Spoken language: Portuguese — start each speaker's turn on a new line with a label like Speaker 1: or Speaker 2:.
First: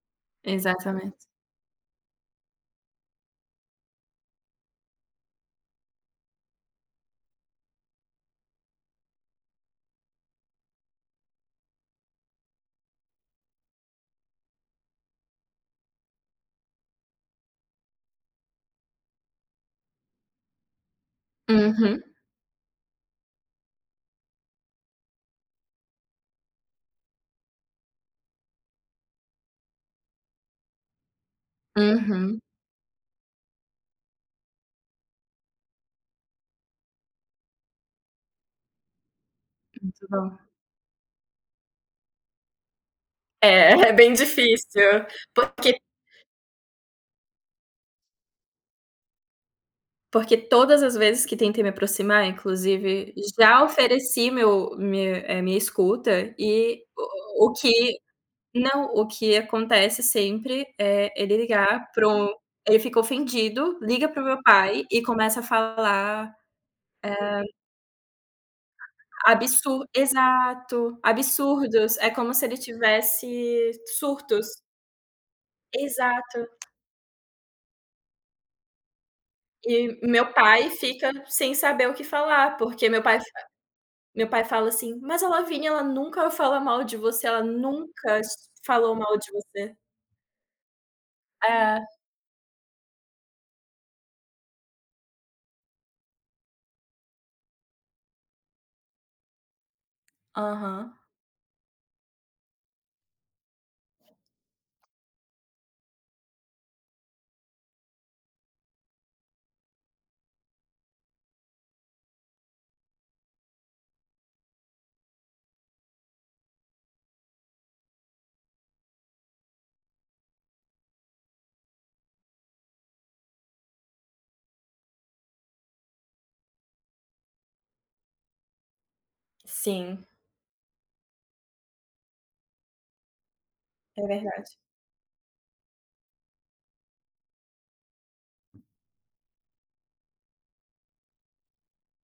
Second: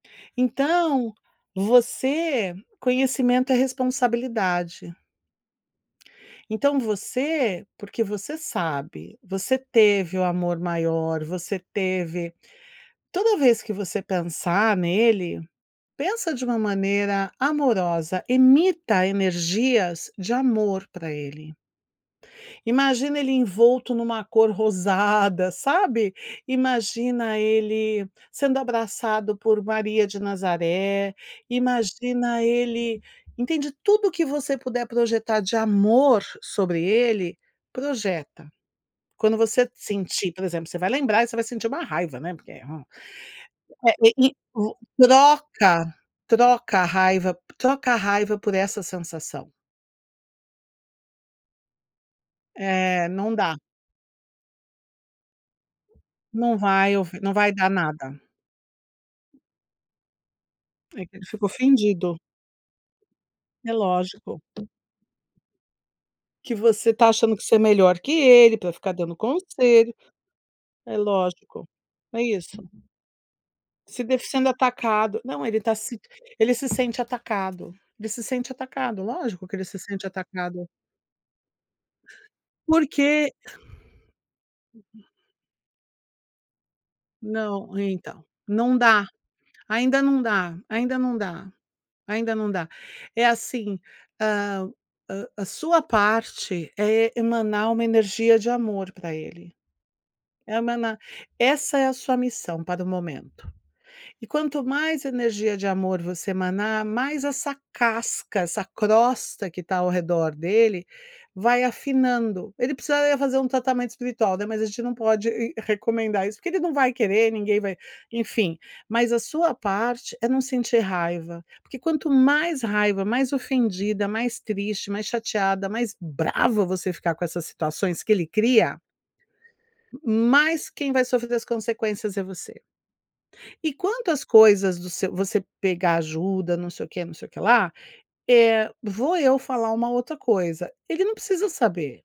Speaker 1: Então,
Speaker 2: Exatamente.
Speaker 1: você conhecimento é responsabilidade. Então você, porque você sabe, você teve o amor maior, você teve toda vez que você pensar nele, pensa de uma maneira amorosa, emita energias de amor para ele.
Speaker 2: Uhum.
Speaker 1: Imagina ele envolto em uma cor rosada, sabe, imagina ele sendo abraçado por Maria de Nazaré,
Speaker 2: Uhum.
Speaker 1: imagina ele entende tudo o que você puder projetar de amor sobre ele, projeta. Quando você
Speaker 2: Muito
Speaker 1: sentir
Speaker 2: bom.
Speaker 1: por exemplo você vai lembrar você vai sentir uma raiva, né, porque é,
Speaker 2: É é
Speaker 1: e
Speaker 2: bem
Speaker 1: e
Speaker 2: difícil, porque
Speaker 1: troca, troca a raiva, troca a raiva por essa sensação.
Speaker 2: porque todas as vezes que tentei me aproximar
Speaker 1: É,
Speaker 2: inclusive,
Speaker 1: não dá.
Speaker 2: já ofereci meu minha, eh, minha escuta
Speaker 1: Não
Speaker 2: e
Speaker 1: vai ouvi, não
Speaker 2: o
Speaker 1: vai
Speaker 2: o o
Speaker 1: dar
Speaker 2: que
Speaker 1: nada.
Speaker 2: não, o que acontece sempre
Speaker 1: É
Speaker 2: é
Speaker 1: que ele
Speaker 2: ele
Speaker 1: fica
Speaker 2: ligar para
Speaker 1: ofendido.
Speaker 2: o ele fica
Speaker 1: É
Speaker 2: ofendido, liga para o meu
Speaker 1: lógico.
Speaker 2: pai e começa a falar,
Speaker 1: Que você está achando
Speaker 2: eh
Speaker 1: que você é melhor que ele para ficar dando
Speaker 2: absur
Speaker 1: conselho.
Speaker 2: exato,
Speaker 1: É lógico,
Speaker 2: absurdos, é
Speaker 1: é
Speaker 2: como se
Speaker 1: isso.
Speaker 2: ele tivesse
Speaker 1: Se deve sendo
Speaker 2: surtos.
Speaker 1: atacado, não ele está se
Speaker 2: Exato.
Speaker 1: ele se sente atacado, ele se sente atacado, lógico que ele se
Speaker 2: E
Speaker 1: sente
Speaker 2: meu
Speaker 1: atacado.
Speaker 2: pai fica sem saber o que falar, porque meu pai
Speaker 1: Porque
Speaker 2: meu pai fala assim,
Speaker 1: [unintelligible]
Speaker 2: mas a Lavina ela nunca fala mal de você, ela
Speaker 1: Não
Speaker 2: nunca
Speaker 1: então, não
Speaker 2: falou
Speaker 1: dá,
Speaker 2: mal de você.
Speaker 1: ainda não dá, ainda não dá,
Speaker 2: É.
Speaker 1: ainda não dá, é assim, ah, a a sua parte é emanar uma energia de amor pra ele,
Speaker 2: Aham.
Speaker 1: emana essa é a sua missão para o momento. E quanto mais energia de amor você emanar, mais essa casca, essa crosta que tá ao redor dele, vai afinando, ele precisaria fazer um tratamento espiritual, né, mas a gente não pode recomendar isso porque ele não vai querer ninguém vai enfim, mas a sua parte é não sentir raiva, porque quanto mais raiva, mais ofendida, mais triste, mais chateada, mais brava você ficar com essas situações que ele cria,
Speaker 2: Sim.
Speaker 1: mais quem vai sofrer as consequências é você. E
Speaker 2: É
Speaker 1: quanto às
Speaker 2: verdade.
Speaker 1: coisas do seu você pegar ajuda não sei o quê, não sei o que lá, eh, vou eu falar uma outra coisa, ele não precisa saber.